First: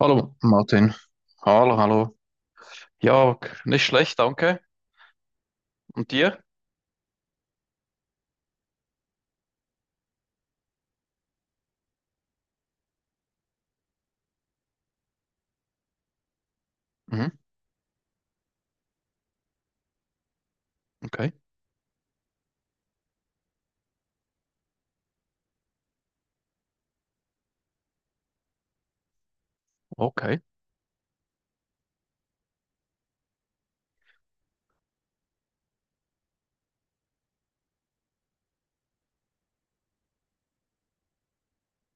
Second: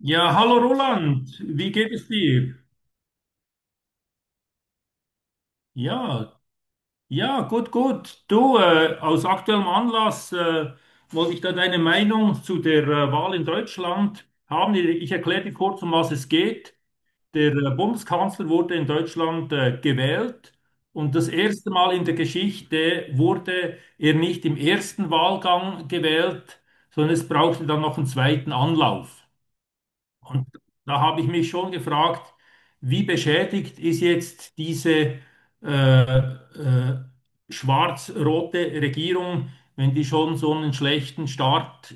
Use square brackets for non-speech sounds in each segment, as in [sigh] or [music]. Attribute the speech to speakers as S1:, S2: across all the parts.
S1: Hallo
S2: Ja, hallo
S1: Martin.
S2: Roland, wie
S1: Hallo,
S2: geht es
S1: hallo.
S2: dir?
S1: Ja, nicht schlecht, danke. Und
S2: Ja,
S1: dir?
S2: ja, gut, gut. Du, aus aktuellem Anlass wollte ich da deine Meinung zu der Wahl in Deutschland haben. Ich erkläre dir kurz, um was es geht.
S1: Mhm,
S2: Der Bundeskanzler wurde in Deutschland gewählt und das
S1: okay,
S2: erste Mal in der Geschichte wurde er nicht im ersten Wahlgang gewählt, sondern es brauchte dann noch einen zweiten Anlauf.
S1: okay.
S2: Und da habe ich mich schon gefragt, wie beschädigt ist jetzt diese äh, äh, schwarz-rote Regierung, wenn die schon so einen schlechten Start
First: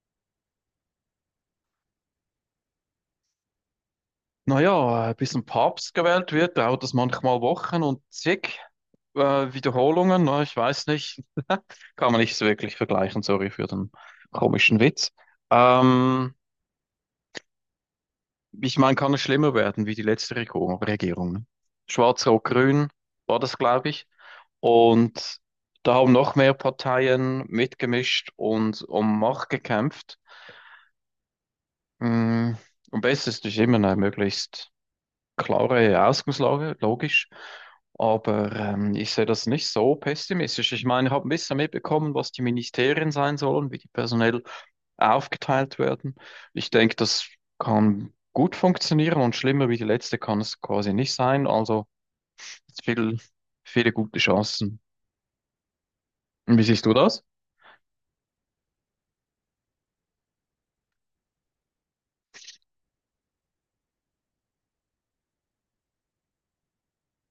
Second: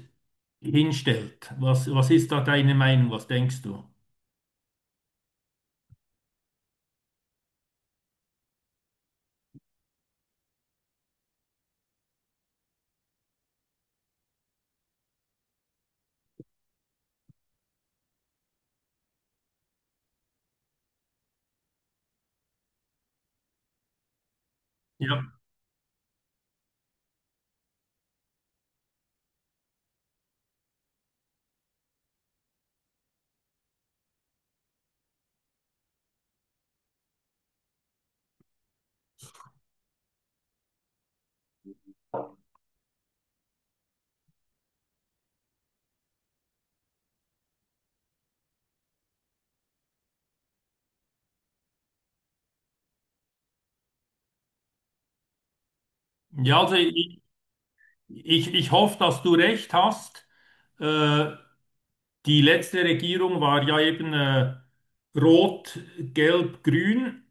S2: hinstellt? Was ist da deine Meinung? Was denkst du?
S1: Naja, bis ein Papst gewählt wird, dauert es manchmal Wochen und zig Wiederholungen. Na, ich weiß nicht, kann man nicht so wirklich vergleichen. Sorry für den komischen Witz. Ähm, Ich meine, kann es schlimmer werden wie die letzte Regierung. Regierung, ne? Schwarz-Rot-Grün war das, glaube ich.
S2: Ja,
S1: Und da haben noch mehr Parteien mitgemischt und um Macht gekämpft. Mm, am besten ist immer eine möglichst klare Ausgangslage, logisch. Aber ich sehe das nicht so pessimistisch. Ich meine, ich habe ein bisschen mitbekommen, was die Ministerien sein sollen, wie die personell aufgeteilt werden. Ich denke, das kann gut funktionieren und schlimmer wie die letzte kann es quasi nicht sein. Also viel, viele gute Chancen. Und
S2: ja,
S1: wie
S2: also
S1: siehst du
S2: ich,
S1: das?
S2: ich, ich hoffe, dass du recht hast. Äh, Die letzte Regierung war ja eben rot, gelb, grün.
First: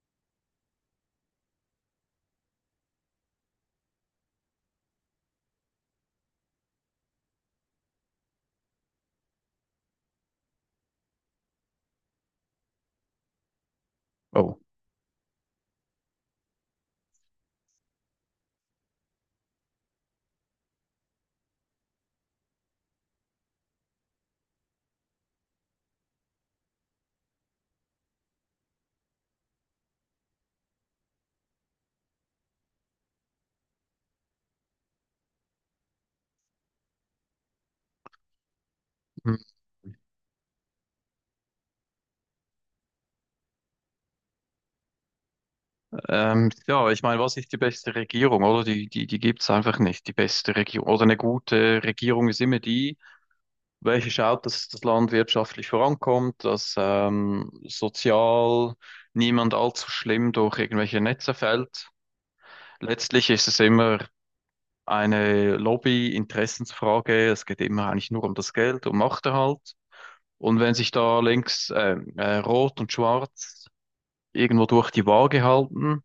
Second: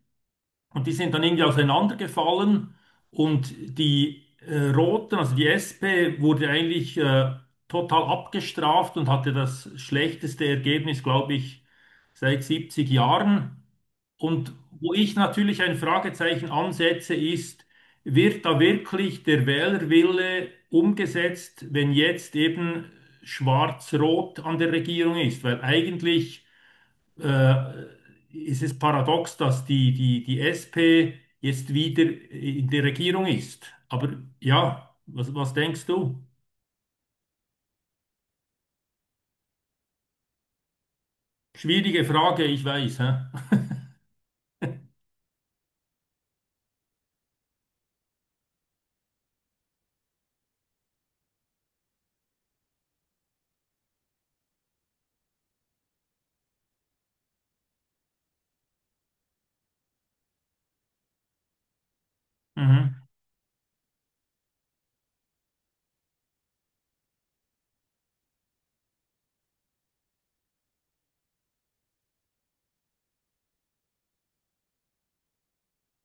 S2: Und die sind dann irgendwie auseinandergefallen und die Roten, also die SP, wurde eigentlich total abgestraft und hatte das schlechteste Ergebnis, glaube ich, seit 70 Jahren. Und
S1: Oh.
S2: wo ich natürlich ein Fragezeichen ansetze, ist, wird da wirklich der Wählerwille umgesetzt, wenn jetzt eben Schwarz-Rot an der Regierung ist? Weil eigentlich äh, ist es paradox, dass die SP jetzt wieder in der Regierung ist. Aber ja, was denkst du? Schwierige Frage, ich weiß. Hä? [laughs]
S1: Ja, ich meine, was ist die beste Regierung, oder? Die gibt's einfach nicht, die beste Regierung. Oder eine gute Regierung ist immer die, welche schaut, dass das Land wirtschaftlich vorankommt, dass sozial niemand allzu schlimm durch irgendwelche Netze fällt.
S2: Mhm,
S1: Letztlich ist es immer eine Lobby-Interessensfrage. Es geht immer eigentlich nur um das Geld, um Machterhalt. Und wenn sich da links Rot und Schwarz irgendwo durch die Waage halten,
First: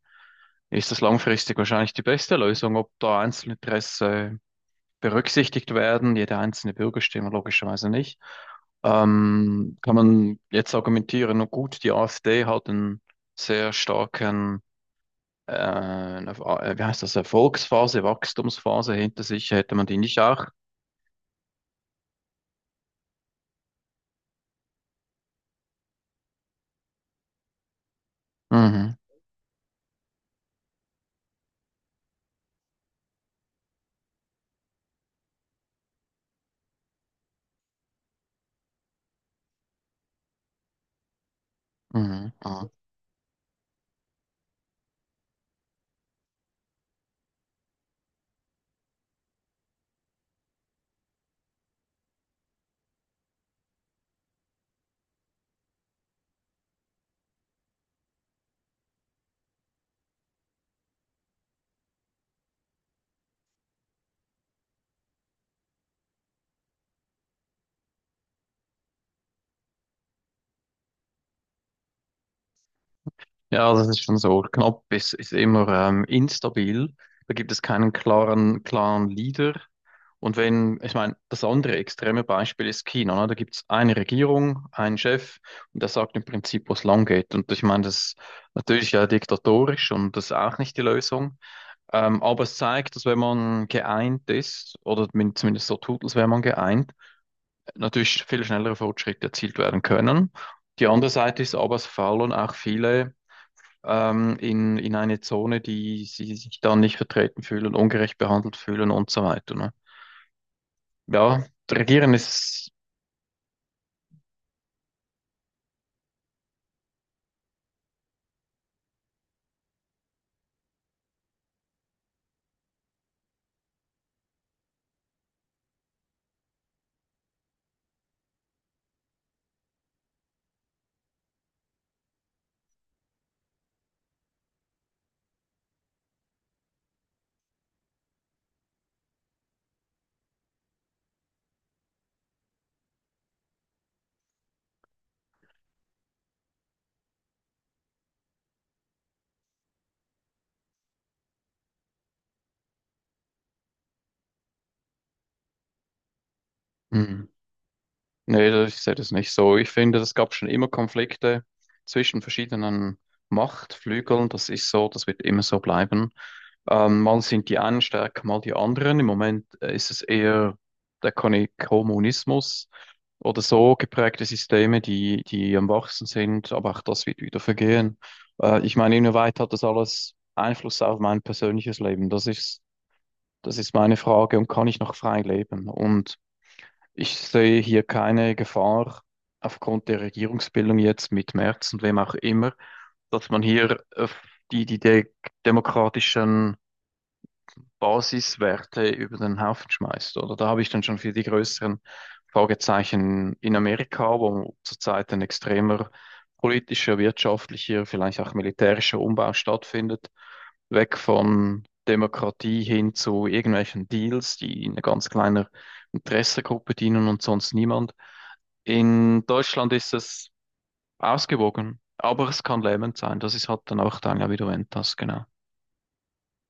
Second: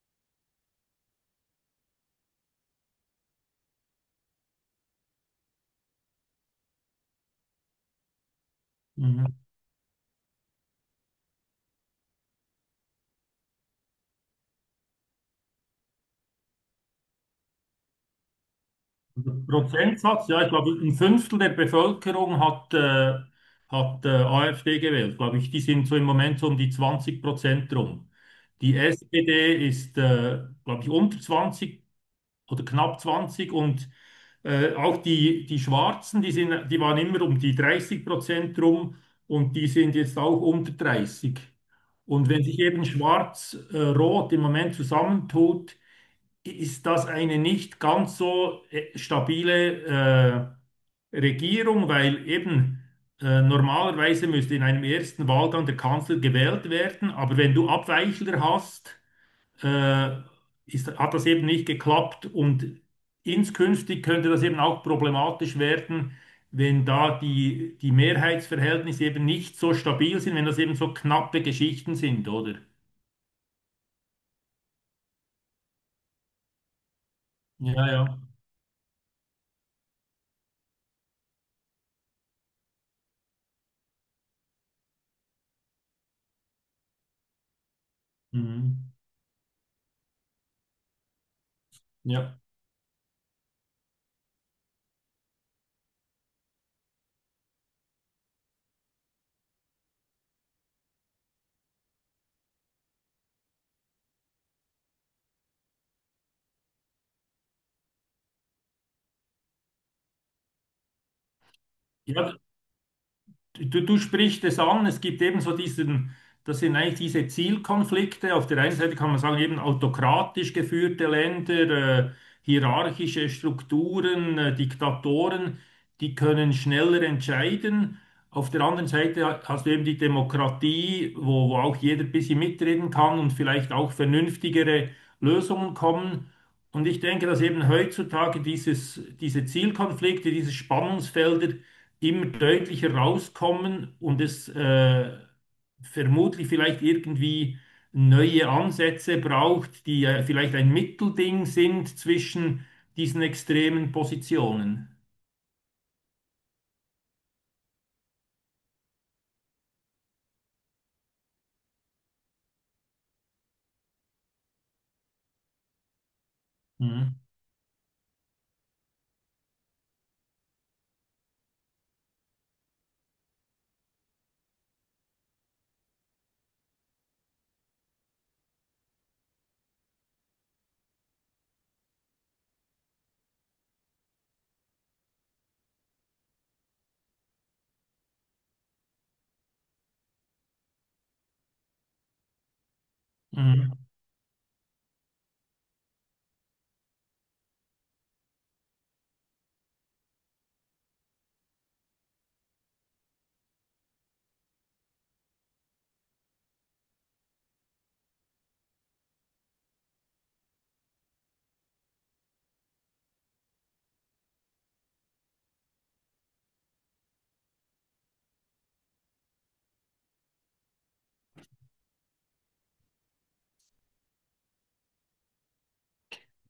S1: ist das langfristig wahrscheinlich die beste Lösung. Ob da Einzelinteresse berücksichtigt werden, jede einzelne Bürgerstimme logischerweise nicht,
S2: mhm.
S1: kann man jetzt argumentieren, na gut, die AfD hat einen sehr starken, äh, wie heißt das, Erfolgsphase, Wachstumsphase hinter
S2: Also
S1: sich, hätte man die nicht
S2: Prozentsatz, ja,
S1: auch?
S2: ich glaube, ein Fünftel der Bevölkerung hat AfD gewählt, glaube ich. Die sind so im Moment so um die 20% rum. Die
S1: Mhm,
S2: SPD ist, glaube ich, unter 20 oder knapp 20, und auch die Schwarzen, die waren immer um die 30% rum und die sind jetzt auch unter 30. Und
S1: mhm,
S2: wenn sich
S1: mhm.
S2: eben Schwarz-Rot im Moment zusammentut, ist das eine nicht ganz so stabile Regierung, weil eben normalerweise müsste in einem ersten Wahlgang der Kanzler gewählt werden, aber wenn du Abweichler hast, äh, hat das eben nicht geklappt, und inskünftig könnte das eben auch problematisch werden, wenn da die Mehrheitsverhältnisse eben nicht so stabil sind, wenn das eben so knappe Geschichten sind, oder?
S1: Ja, das ist schon so. Knapp ist, ist immer instabil. Da gibt es
S2: Ja,
S1: keinen
S2: ja.
S1: klaren Leader. Und wenn, ich meine, das andere extreme Beispiel ist China, ne? Da gibt es eine Regierung, einen Chef und der sagt im Prinzip, wo es lang geht. Und ich meine, das ist
S2: Mhm.
S1: natürlich ja diktatorisch und das ist auch nicht die Lösung.
S2: Ja.
S1: Aber es zeigt, dass wenn man geeint ist, oder zumindest so tut, als wäre man geeint, natürlich viel schnellere Fortschritte erzielt werden können. Die andere Seite ist aber, es faulen auch viele in eine Zone, die sie sich dann nicht vertreten fühlen, ungerecht behandelt fühlen und so weiter. Ne? Ja, regieren
S2: Ja,
S1: ist.
S2: du sprichst es an, es gibt eben so das sind eigentlich diese Zielkonflikte. Auf der einen Seite kann man sagen, eben autokratisch geführte Länder, hierarchische Strukturen, Diktatoren, die können schneller entscheiden. Auf der anderen Seite hast du eben die Demokratie, wo auch jeder ein bisschen mitreden kann und vielleicht auch vernünftigere Lösungen kommen. Und ich denke, dass eben heutzutage diese Zielkonflikte, diese Spannungsfelder, immer deutlicher rauskommen und es vermutlich vielleicht irgendwie neue Ansätze braucht, die vielleicht ein Mittelding sind zwischen diesen extremen Positionen.
S1: Hm. Nee, ich sehe das nicht so. Ich finde, es gab schon immer Konflikte zwischen verschiedenen Machtflügeln. Das ist so, das wird immer so bleiben. Mal
S2: Mhm.
S1: sind die einen stärker, mal die anderen. Im Moment ist es eher der Kommunismus oder so geprägte Systeme, die, die am wachsen sind, aber auch das wird wieder vergehen. Ich meine, inwieweit hat das alles Einfluss auf mein persönliches Leben? Das ist meine Frage und kann ich noch frei leben? Und ich sehe hier keine Gefahr aufgrund der Regierungsbildung jetzt mit Merz und wem auch immer, dass man
S2: Mhm.
S1: hier die, die de demokratischen Basiswerte über den Haufen schmeißt. Oder da habe ich dann schon viel die größeren Fragezeichen in Amerika, wo zurzeit ein extremer politischer, wirtschaftlicher, vielleicht auch militärischer Umbau stattfindet, weg von Demokratie hin zu irgendwelchen Deals, die in einer ganz kleinen Interessengruppe dienen und sonst niemand. In Deutschland ist es ausgewogen, aber es kann lähmend sein. Das ist halt dann auch dann ja, wie du erwähnt hast, genau.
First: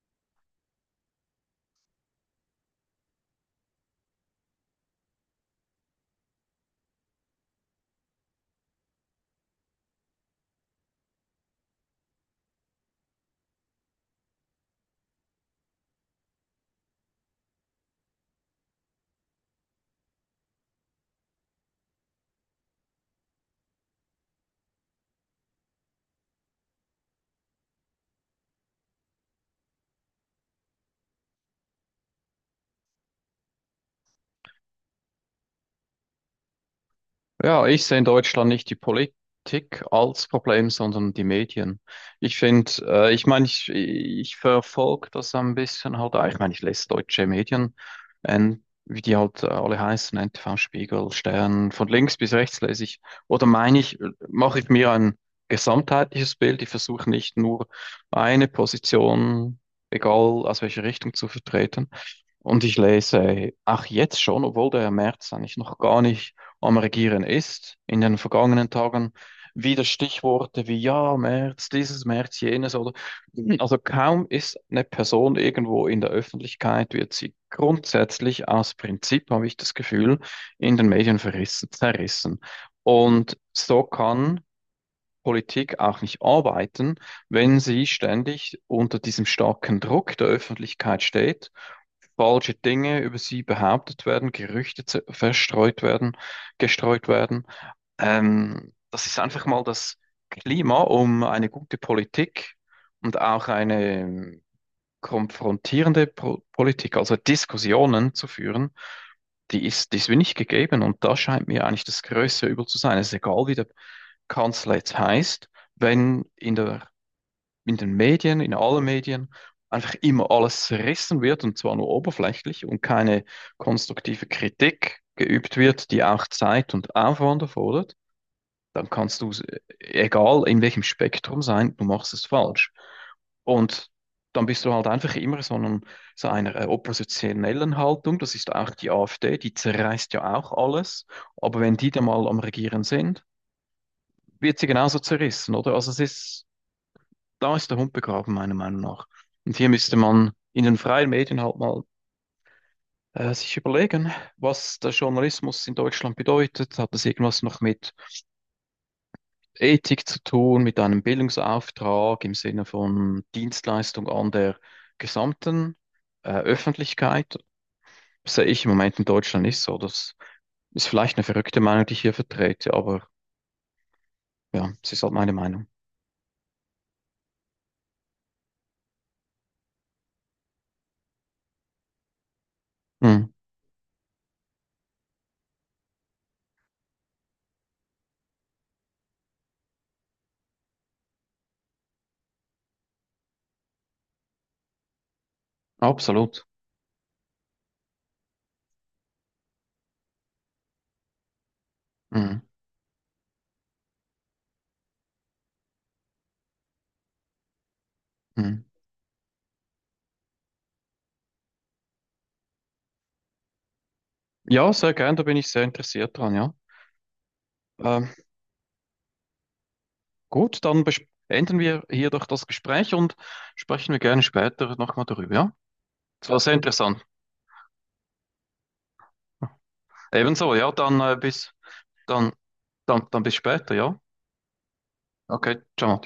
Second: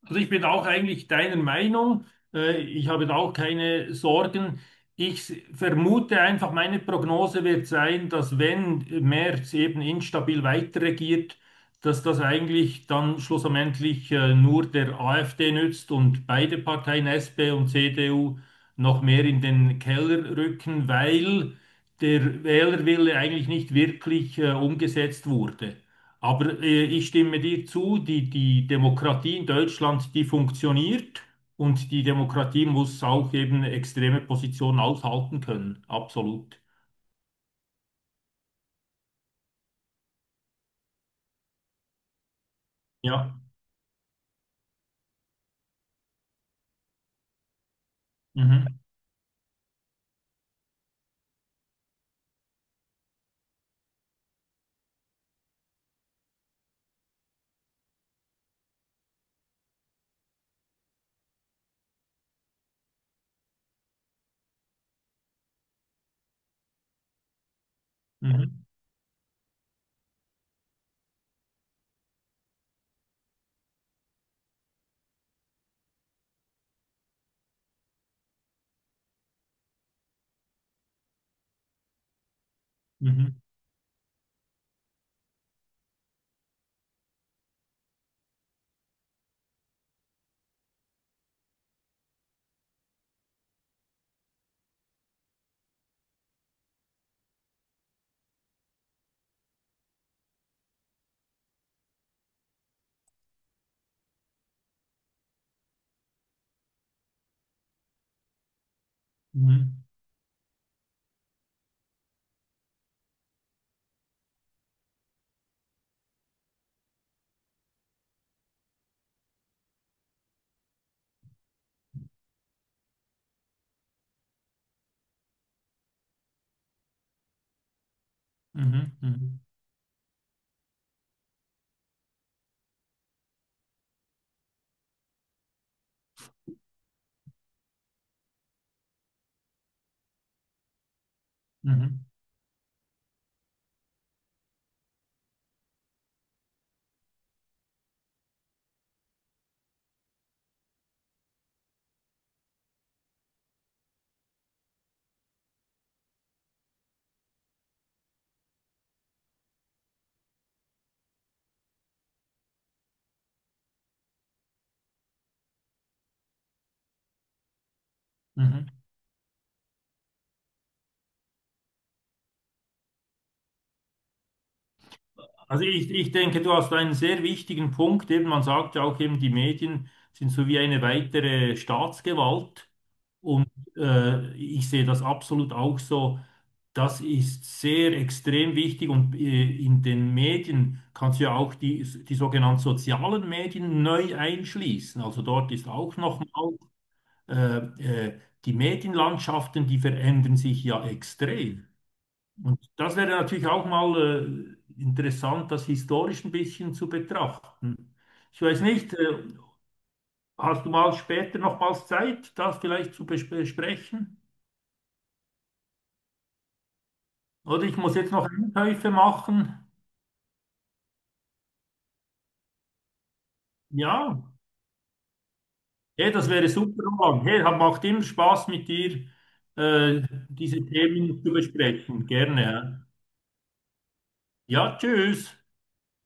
S2: Also ich bin auch eigentlich deiner Meinung. Ich habe da auch keine Sorgen. Vermute einfach, meine Prognose wird sein, dass wenn Merz eben instabil weiterregiert, dass das eigentlich dann schlussendlich nur der AfD nützt und beide Parteien, SP und CDU, noch mehr in den Keller rücken, weil der Wählerwille eigentlich nicht wirklich umgesetzt wurde. Aber ich stimme dir zu, die Demokratie in Deutschland, die funktioniert, und die Demokratie muss auch eben extreme Positionen aushalten können. Absolut.
S1: Ja, ich sehe in Deutschland nicht die Politik als Problem, sondern die Medien. Ich finde, ich
S2: Ja.
S1: meine, ich verfolge das ein bisschen halt, auch. Ich meine, ich lese deutsche Medien,
S2: Mhm.
S1: wie die halt alle heißen, NTV, Spiegel, Stern, von links bis rechts lese ich. Oder meine ich, mache ich mir ein gesamtheitliches Bild, ich versuche nicht nur eine Position, egal aus welcher Richtung zu vertreten. Und ich lese auch jetzt schon, obwohl der März eigentlich noch gar nicht am Regieren ist in den
S2: Mhm.
S1: vergangenen Tagen. Wieder Stichworte wie ja, März, dieses, März, jenes oder also kaum ist eine Person irgendwo in der Öffentlichkeit, wird sie grundsätzlich aus Prinzip, habe ich das Gefühl, in den Medien verrissen, zerrissen. Und
S2: Mhm.
S1: so kann Politik auch nicht arbeiten, wenn sie ständig unter diesem starken Druck der Öffentlichkeit steht, falsche Dinge über sie behauptet werden, Gerüchte verstreut werden, gestreut werden. Das ist einfach mal das Klima, um eine gute Politik und auch eine konfrontierende Pro Politik, also Diskussionen zu führen,
S2: Mhm.
S1: die ist mir nicht gegeben. Und da scheint mir eigentlich das größte Übel zu sein. Es ist egal, wie der Kanzler jetzt heißt, wenn in der in den Medien, in allen Medien, einfach immer alles zerrissen wird und zwar nur oberflächlich und keine konstruktive Kritik geübt wird, die auch Zeit und Aufwand erfordert, dann
S2: Mhm.
S1: kannst du,
S2: Mhm.
S1: egal in welchem Spektrum sein, du machst es falsch. Und dann bist du halt einfach immer so, einem, so einer oppositionellen Haltung. Das ist auch die AfD, die zerreißt ja auch alles. Aber wenn die dann
S2: Mhm.
S1: mal am Regieren sind, wird sie genauso zerrissen, oder? Also es ist, da ist der Hund begraben, meiner Meinung nach. Und hier müsste man in den freien Medien halt mal sich überlegen, was der Journalismus in Deutschland bedeutet. Hat das irgendwas noch mit Ethik zu tun, mit einem Bildungsauftrag im Sinne von Dienstleistung an der gesamten Öffentlichkeit? Das sehe ich
S2: Mhm.
S1: im Moment in Deutschland nicht so. Das ist vielleicht eine verrückte Meinung, die ich hier vertrete, aber ja, es ist halt meine
S2: Also
S1: Meinung.
S2: ich denke, du hast einen sehr wichtigen Punkt. Eben, man sagt ja auch eben, die Medien sind so wie eine weitere Staatsgewalt.
S1: Mhm.
S2: Und ich sehe das absolut auch so. Das ist sehr extrem wichtig, und in den Medien kannst du ja auch die sogenannten sozialen Medien neu einschließen. Also dort ist auch
S1: Absolut.
S2: nochmal äh, die Medienlandschaften, die verändern sich ja extrem.
S1: Mhm.
S2: Und das wäre natürlich auch mal interessant, das historisch ein bisschen zu betrachten. Ich weiß
S1: Mhm.
S2: nicht, hast du mal später nochmals Zeit, das vielleicht besprechen?
S1: Ja, sehr gern, da bin ich sehr interessiert dran, ja.
S2: Oder ich muss
S1: Ähm,
S2: jetzt noch Einkäufe machen.
S1: Gut, dann beenden wir hier doch das Gespräch und sprechen wir
S2: Ja.
S1: gerne später nochmal darüber, ja?
S2: Hey, das
S1: Das war
S2: wäre
S1: sehr
S2: super,
S1: interessant.
S2: Roland. Hey, macht immer Spaß mit dir, äh,
S1: Ebenso,
S2: diese
S1: ja, dann
S2: Themen zu
S1: bis
S2: besprechen.
S1: dann,
S2: Gerne. Ja.
S1: dann bis später, ja?
S2: Ja, tschüss.
S1: Okay, ciao.